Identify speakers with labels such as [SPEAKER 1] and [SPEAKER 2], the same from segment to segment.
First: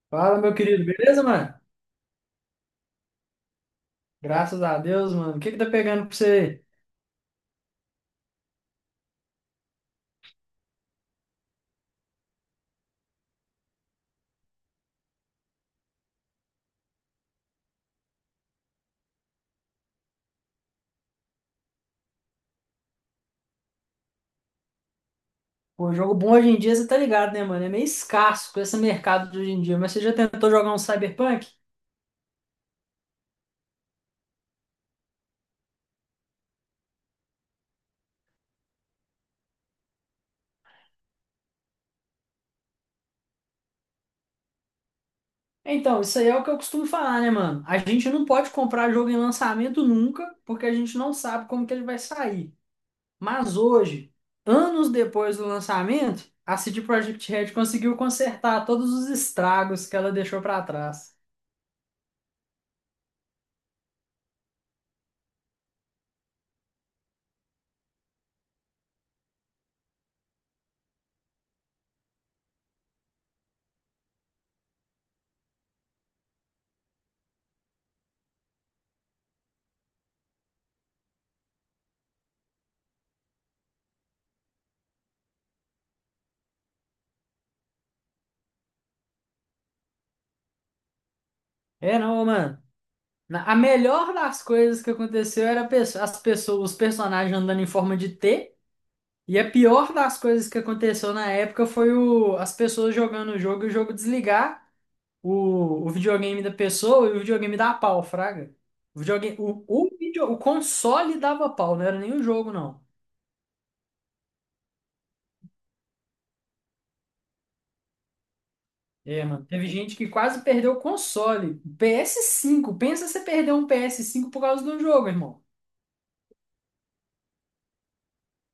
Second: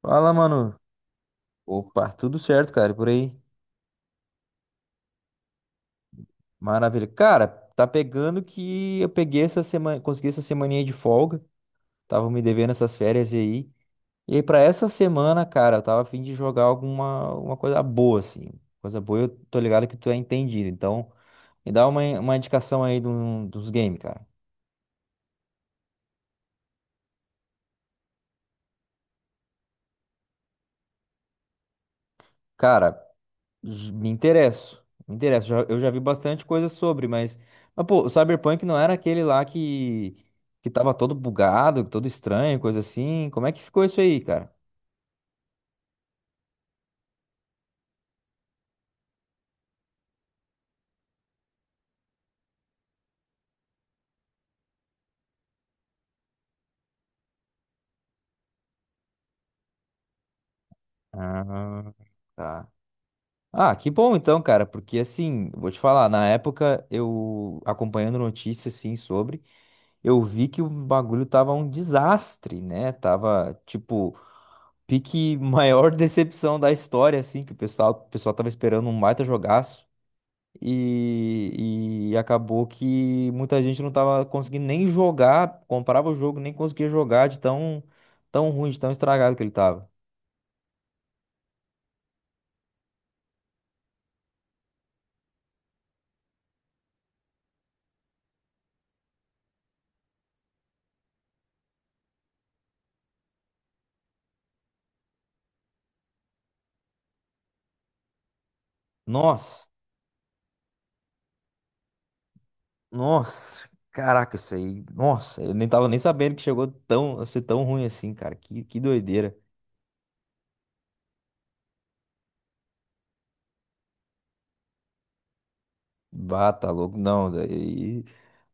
[SPEAKER 1] Fala,
[SPEAKER 2] Fala, meu
[SPEAKER 1] mano.
[SPEAKER 2] querido, beleza, mano?
[SPEAKER 1] Opa, tudo certo, cara, e por aí.
[SPEAKER 2] Graças a Deus, mano. O que que tá pegando pra você? Aí?
[SPEAKER 1] Maravilha. Cara, tá pegando que eu peguei essa semana, consegui essa semaninha de folga. Tava me devendo essas férias aí. E aí, pra essa semana, cara, eu tava a fim de jogar alguma coisa boa, assim. Coisa boa, eu tô ligado que tu é entendido. Então, me dá uma indicação aí de dos games, cara.
[SPEAKER 2] Pô, jogo bom hoje em dia, você tá ligado, né, mano? É meio escasso com esse mercado de hoje em dia, mas você já tentou jogar um Cyberpunk?
[SPEAKER 1] Cara, me interesso. Me interesso. Eu já vi bastante coisa sobre, mas pô, o Cyberpunk não era aquele lá que tava todo bugado, todo estranho, coisa assim. Como é que ficou isso aí, cara?
[SPEAKER 2] Então, isso aí é o que eu costumo falar, né, mano? A gente não pode comprar jogo em lançamento nunca, porque a gente não sabe como que ele vai sair. Mas hoje, anos depois do lançamento, a CD Projekt Red conseguiu consertar todos os estragos que ela deixou pra trás.
[SPEAKER 1] Ah, tá. Ah, que bom então, cara, porque assim, vou te falar, na época eu acompanhando notícias assim sobre, eu vi que o bagulho tava um desastre, né? Tava tipo pique maior decepção da história assim, que o pessoal tava esperando um baita jogaço. E acabou que muita gente não tava conseguindo nem jogar, comprava o jogo, nem conseguia jogar de tão, tão ruim, de tão estragado que ele tava.
[SPEAKER 2] É não, mano. A melhor das coisas que aconteceu era as pessoas, os personagens andando em forma de T. E a pior das coisas que aconteceu na época foi as pessoas jogando o jogo e o jogo desligar o videogame da pessoa e o videogame dar pau, fraga. O, videogame,
[SPEAKER 1] Nossa,
[SPEAKER 2] o, video- O console dava pau, não era nem o jogo, não.
[SPEAKER 1] nossa, caraca, isso aí, nossa, eu nem tava nem sabendo que chegou tão, a ser tão ruim assim, cara, que
[SPEAKER 2] É,
[SPEAKER 1] doideira.
[SPEAKER 2] mano, teve gente que quase perdeu o console. PS5 pensa você perder um PS5 por causa de um jogo, irmão.
[SPEAKER 1] Bah, tá louco, não, daí.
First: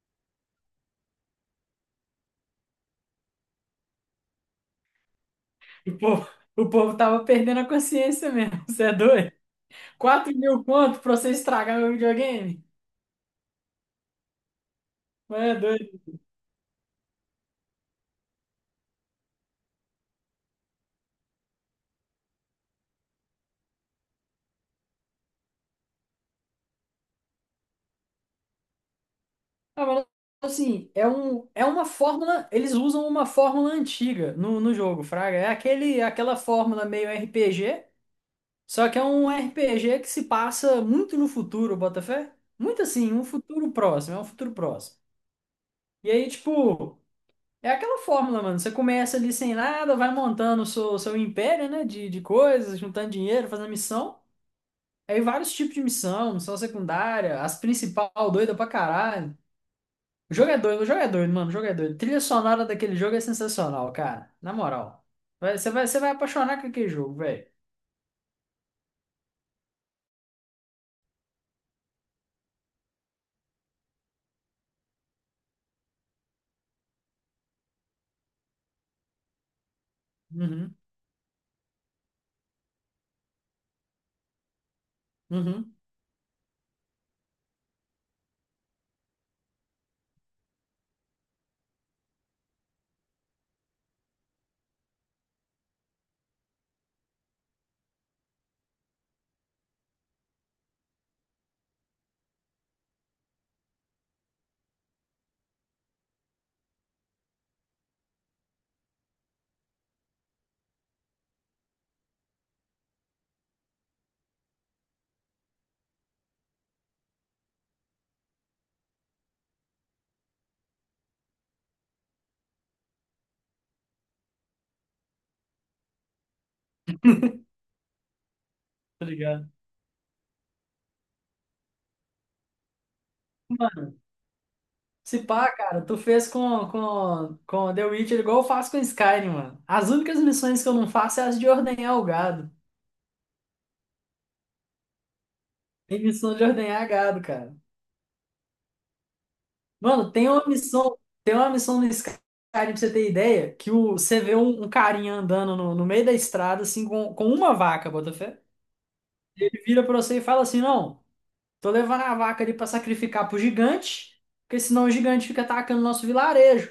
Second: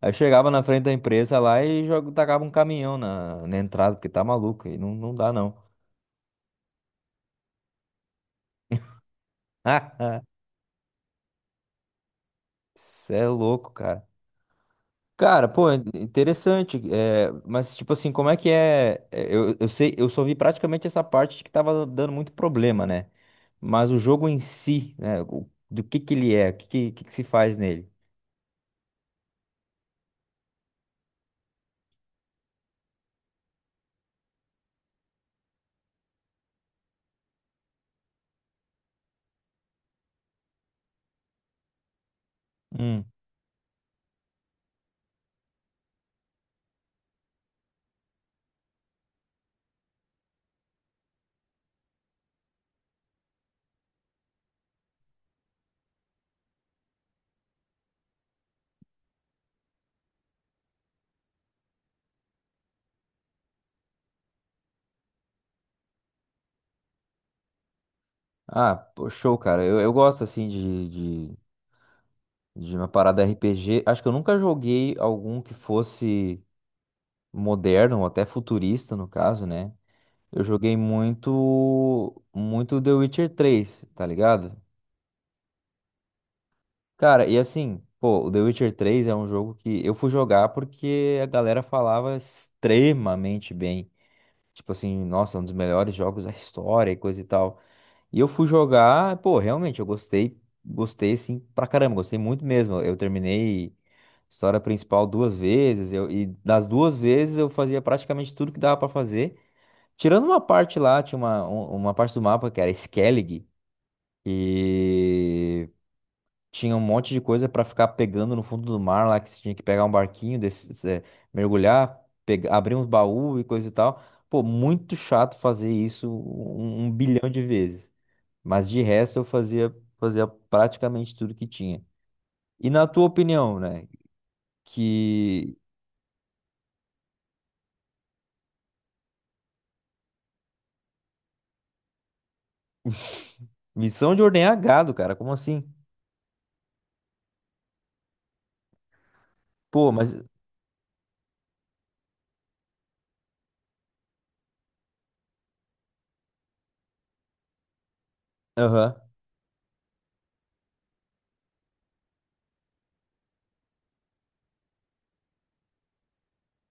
[SPEAKER 1] Aí chegava na frente da empresa lá e joga, tacava um caminhão na entrada, porque tá maluco, aí não, não dá não.
[SPEAKER 2] O povo, o povo tava perdendo a consciência mesmo, você é doido? quatro mil conto pra você estragar meu videogame?
[SPEAKER 1] Cê é louco, cara. Cara,
[SPEAKER 2] É
[SPEAKER 1] pô,
[SPEAKER 2] doido.
[SPEAKER 1] interessante. É, mas, tipo assim, como é que é? Eu sei, eu só vi praticamente essa parte de que tava dando muito problema, né? Mas o jogo em si, né? Do que ele é? O que que se faz nele?
[SPEAKER 2] Ah, mas, assim, é uma fórmula. Eles usam uma fórmula antiga no jogo, Fraga. É aquela fórmula meio RPG, só que é um RPG que se passa muito no futuro, Botafé. Muito
[SPEAKER 1] Hum.
[SPEAKER 2] assim, um futuro próximo, é um futuro próximo. E aí, tipo, é aquela fórmula, mano. Você começa ali sem nada, vai montando o seu império, né? De coisas, juntando dinheiro, fazendo missão. Aí vários tipos de missão, missão secundária, as principal, doida pra caralho. O jogo é doido, o jogo é doido, mano, o jogo é doido. Trilha sonora daquele jogo é sensacional, cara. Na moral. Você vai apaixonar com aquele jogo, velho.
[SPEAKER 1] Ah, pô, show, cara. Eu gosto, assim, de, de uma parada RPG. Acho que eu nunca joguei algum que fosse moderno, ou até futurista, no caso, né? Eu joguei
[SPEAKER 2] Uhum,
[SPEAKER 1] muito, muito The Witcher 3, tá ligado?
[SPEAKER 2] uhum.
[SPEAKER 1] Cara, e assim, pô, o The Witcher 3 é um jogo que eu fui jogar porque a galera falava extremamente bem. Tipo assim, nossa, um dos melhores jogos da história e coisa e tal. E eu fui jogar, pô, realmente, eu gostei, gostei assim pra caramba, gostei muito mesmo. Eu terminei a história principal duas vezes, e das duas vezes eu fazia praticamente tudo que dava pra fazer. Tirando uma parte lá, tinha uma parte do mapa que era Skellig, e tinha um monte de coisa pra ficar pegando no fundo do mar lá, que você tinha que pegar um barquinho, desses, mergulhar, abrir uns baús e coisa e tal. Pô, muito chato fazer isso um bilhão de vezes. Mas de
[SPEAKER 2] Tá
[SPEAKER 1] resto eu
[SPEAKER 2] ligado?
[SPEAKER 1] fazia, praticamente tudo que tinha. E na tua opinião, né?
[SPEAKER 2] Mano, se pá,
[SPEAKER 1] Que.
[SPEAKER 2] cara, tu fez com The Witcher igual eu faço com Skyrim, mano. As únicas missões que eu não faço é as de ordenhar o gado.
[SPEAKER 1] Missão de ordenhar gado, cara, como assim?
[SPEAKER 2] Tem missão de ordenhar gado, cara.
[SPEAKER 1] Pô,
[SPEAKER 2] Mano,
[SPEAKER 1] mas.
[SPEAKER 2] tem uma missão no Skyrim, pra você ter ideia, que você vê um carinha andando no meio da estrada, assim, com uma vaca, Botafé.
[SPEAKER 1] Aham,
[SPEAKER 2] Ele vira pra você e fala assim: não, tô levando a vaca ali pra sacrificar pro gigante, porque senão o gigante fica atacando o nosso vilarejo.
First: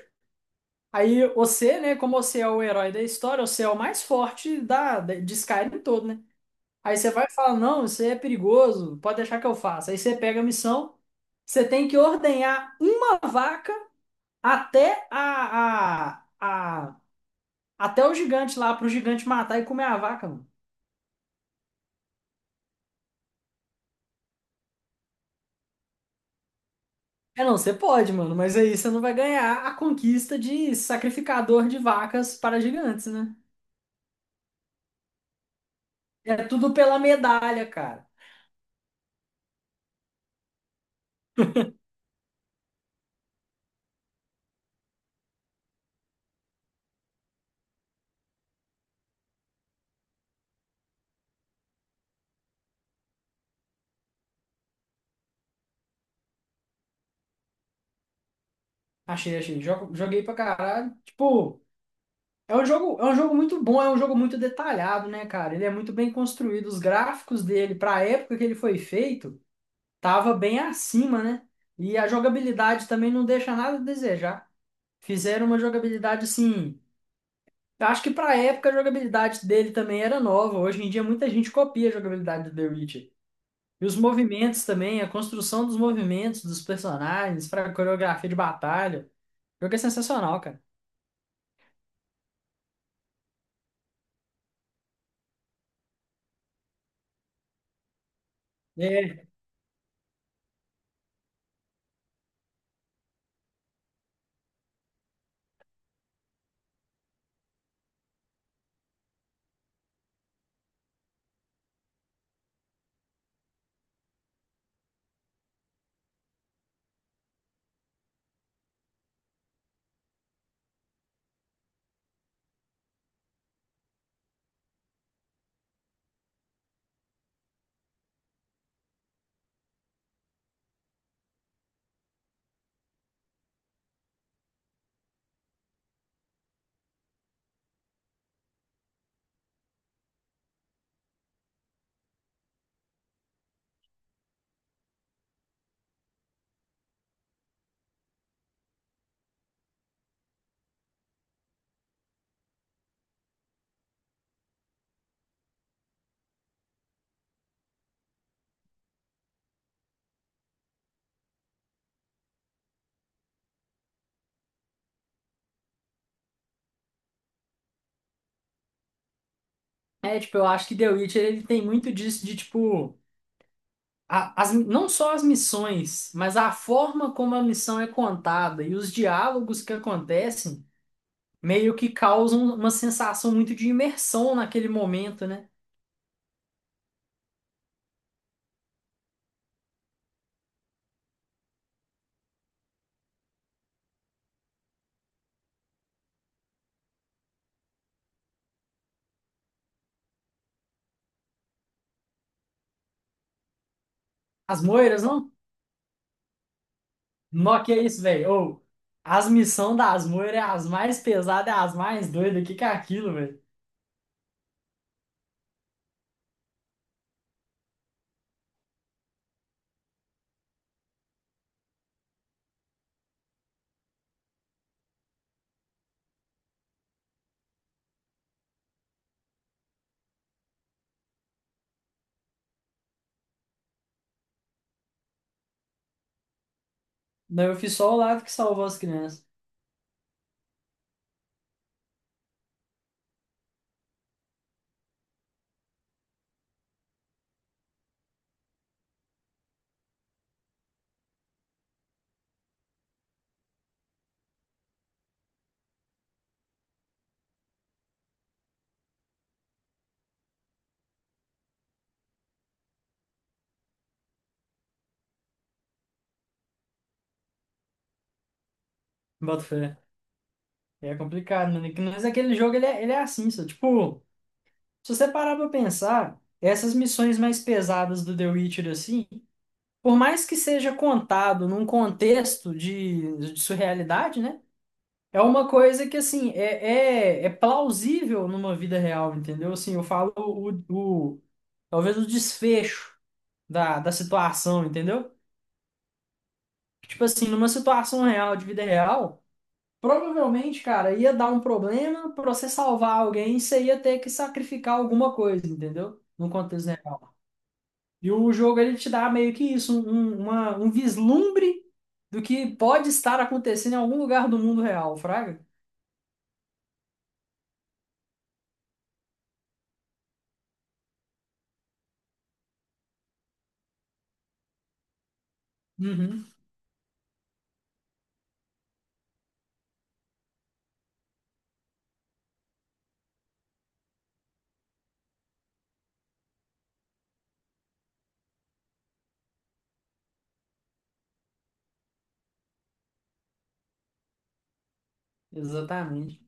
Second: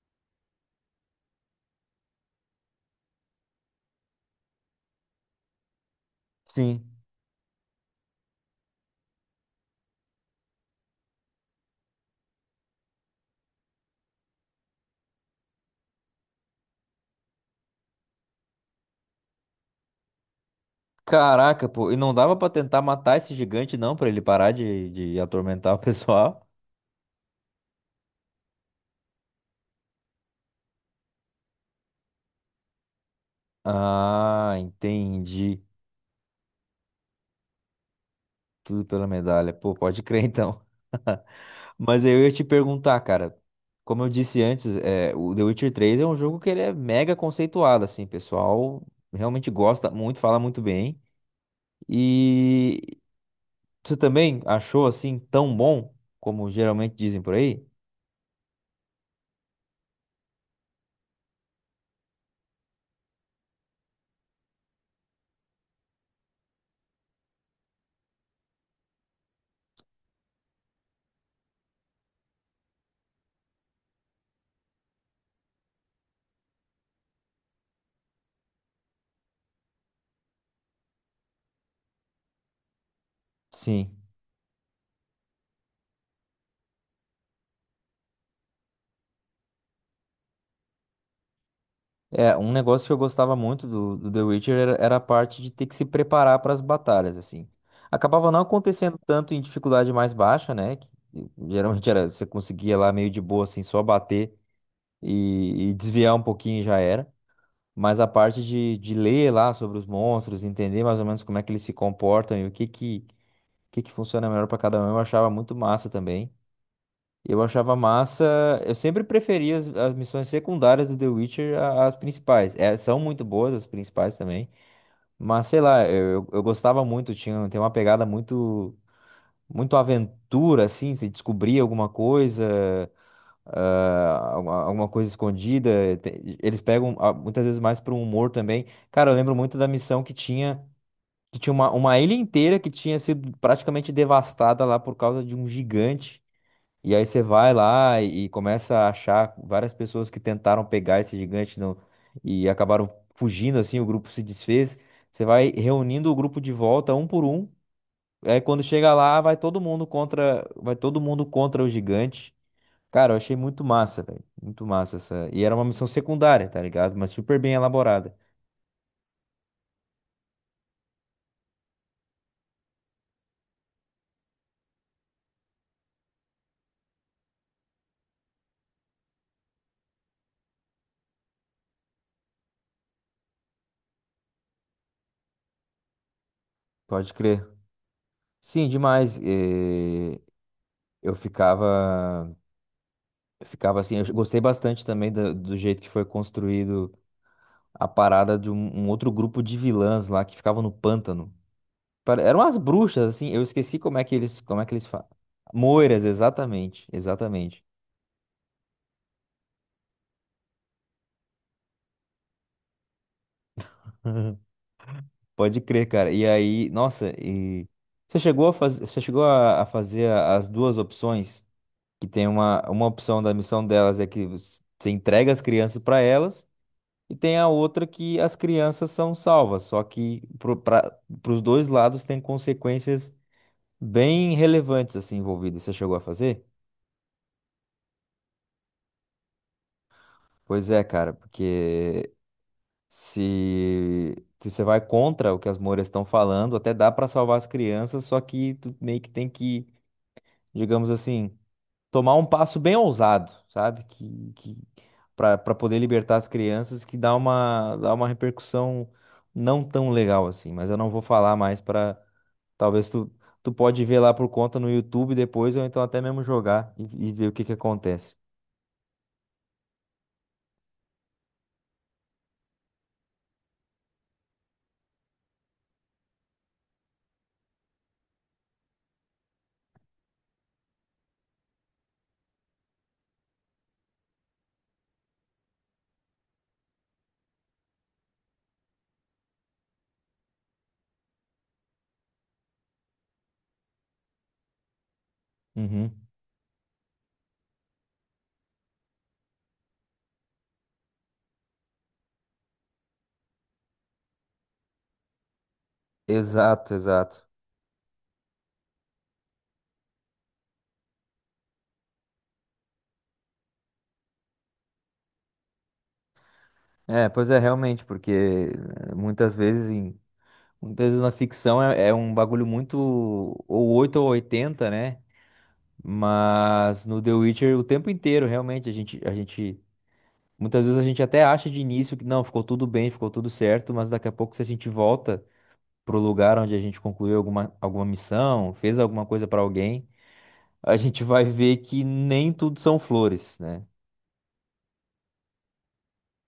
[SPEAKER 2] Aí você, né, como você é o herói da história, você é o mais forte de Skyrim todo, né?
[SPEAKER 1] sim.
[SPEAKER 2] Aí você vai e fala: não, isso aí é perigoso, pode deixar que eu faça. Aí você pega a missão, você tem que ordenhar uma vaca até a- até o gigante lá, pro gigante matar e comer a vaca, mano.
[SPEAKER 1] Caraca, pô, e não dava pra tentar matar esse gigante, não, pra ele parar de atormentar o pessoal?
[SPEAKER 2] É, não, você pode, mano, mas aí você não vai ganhar a conquista de sacrificador de vacas para gigantes, né?
[SPEAKER 1] Ah, entendi.
[SPEAKER 2] É tudo pela medalha, cara.
[SPEAKER 1] Tudo pela medalha. Pô, pode crer então. Mas eu ia te perguntar, cara. Como eu disse antes, o The Witcher 3 é um jogo que ele é mega conceituado, assim, o pessoal realmente gosta muito, fala muito bem. E você também achou assim tão bom como geralmente dizem por aí?
[SPEAKER 2] Achei, achei. Joguei pra caralho. Tipo, é um jogo muito bom, é um jogo muito detalhado, né, cara? Ele é muito bem construído. Os gráficos dele, pra época que ele foi feito, tava bem acima, né? E a jogabilidade também não deixa nada a desejar. Fizeram uma jogabilidade assim. Eu acho que pra época a jogabilidade dele também era nova. Hoje em dia muita gente copia a jogabilidade do The Witcher. E
[SPEAKER 1] Sim.
[SPEAKER 2] os movimentos também, a construção dos movimentos dos personagens, pra coreografia de batalha. O jogo é sensacional, cara.
[SPEAKER 1] É, um negócio que eu gostava muito do The Witcher era a parte de ter que se preparar para as batalhas, assim. Acabava não acontecendo
[SPEAKER 2] É.
[SPEAKER 1] tanto em dificuldade mais baixa, né? Que, geralmente era, você conseguia lá meio de boa, assim, só bater e desviar um pouquinho e já era. Mas a parte de ler lá sobre os monstros, entender mais ou menos como é que eles se comportam e que funciona melhor para cada um, eu achava muito massa também. Eu achava massa. Eu sempre preferi as missões secundárias do The Witcher às principais. É, são muito boas as principais também. Mas sei lá, eu gostava muito. Tem uma pegada muito, muito aventura, assim. Se descobrir alguma coisa, alguma coisa escondida. Eles pegam muitas vezes mais para um humor também. Cara, eu lembro muito da missão que tinha, uma ilha inteira que tinha sido praticamente devastada lá por causa de um gigante. E aí você vai lá e começa a achar várias pessoas que tentaram pegar esse gigante e acabaram fugindo, assim, o grupo se desfez. Você vai reunindo o grupo de volta um por um. Aí quando chega lá, vai todo mundo contra o gigante. Cara, eu achei muito massa, velho. Muito massa essa. E era uma missão secundária, tá ligado? Mas super bem elaborada.
[SPEAKER 2] É, tipo, eu acho que The Witcher ele tem muito disso de tipo. Não só as missões, mas a forma como a missão é contada e os diálogos que acontecem meio que causam uma sensação muito de imersão naquele momento, né?
[SPEAKER 1] Pode crer. Sim, demais. Eu ficava, eu ficava assim, eu gostei bastante também do jeito que foi construído a parada de um outro grupo de vilãs lá que ficavam no pântano. Eram as bruxas, assim, eu esqueci como
[SPEAKER 2] As
[SPEAKER 1] é que eles
[SPEAKER 2] moiras,
[SPEAKER 1] falam.
[SPEAKER 2] não?
[SPEAKER 1] Moiras, exatamente,
[SPEAKER 2] Nó
[SPEAKER 1] exatamente.
[SPEAKER 2] que é isso, velho. Ou, as missões das moiras é as mais pesadas, é as mais doidas. O que que é aquilo, velho?
[SPEAKER 1] Pode crer, cara. E aí, nossa, e você chegou a fazer as duas opções, que tem uma opção da missão delas é que você entrega as crianças para elas, e tem a outra que as crianças são salvas, só que para os dois lados tem consequências bem relevantes assim envolvidas. Você chegou a fazer?
[SPEAKER 2] Não, eu fiz só o lado que salvou as crianças.
[SPEAKER 1] Pois é, cara, porque se, se você vai contra o que as Moras estão falando, até dá para salvar as crianças, só que tu meio que tem que, digamos assim, tomar um passo bem ousado, sabe? Que para poder libertar as crianças, que dá uma repercussão não tão legal assim, mas eu não vou falar mais para talvez tu. Tu pode ver lá por conta no YouTube depois, ou então até mesmo jogar e ver o que que acontece.
[SPEAKER 2] Bota fé. É complicado, mano. Mas aquele jogo, ele é assim, só. Tipo, se você parar pra pensar, essas missões mais pesadas do The Witcher, assim, por mais que seja contado num contexto de surrealidade, né? É uma coisa que, assim, é plausível numa vida real, entendeu? Assim, eu falo talvez o desfecho da situação, entendeu?
[SPEAKER 1] Uhum.
[SPEAKER 2] Tipo assim, numa situação real, de vida real, provavelmente, cara, ia dar um problema pra você salvar alguém, você ia ter que sacrificar alguma coisa, entendeu? No contexto
[SPEAKER 1] Exato,
[SPEAKER 2] real.
[SPEAKER 1] exato.
[SPEAKER 2] E o jogo, ele te dá meio que isso, um vislumbre do que pode estar acontecendo em algum lugar do mundo real, fraga?
[SPEAKER 1] É, pois é, realmente, porque muitas vezes muitas vezes na ficção é um bagulho muito ou 8 ou 80, né?
[SPEAKER 2] Uhum,
[SPEAKER 1] Mas no The Witcher o tempo inteiro, realmente, a gente muitas vezes a gente até acha de início que não, ficou tudo bem, ficou tudo certo, mas daqui a pouco se a gente volta pro lugar onde a gente concluiu alguma missão, fez alguma coisa pra alguém, a gente vai ver que nem tudo são flores, né?
[SPEAKER 2] exatamente.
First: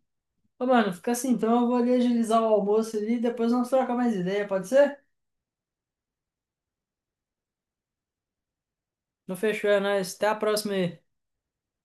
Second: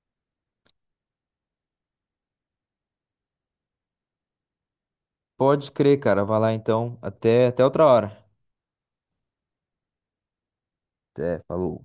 [SPEAKER 2] Ô, mano, fica assim, então eu vou ali agilizar o almoço ali, depois nós trocamos mais ideia, pode ser?
[SPEAKER 1] Pode crer, cara, vai lá então, até outra hora.
[SPEAKER 2] Não fechou, é nóis. Até a próxima aí.
[SPEAKER 1] Até, falou.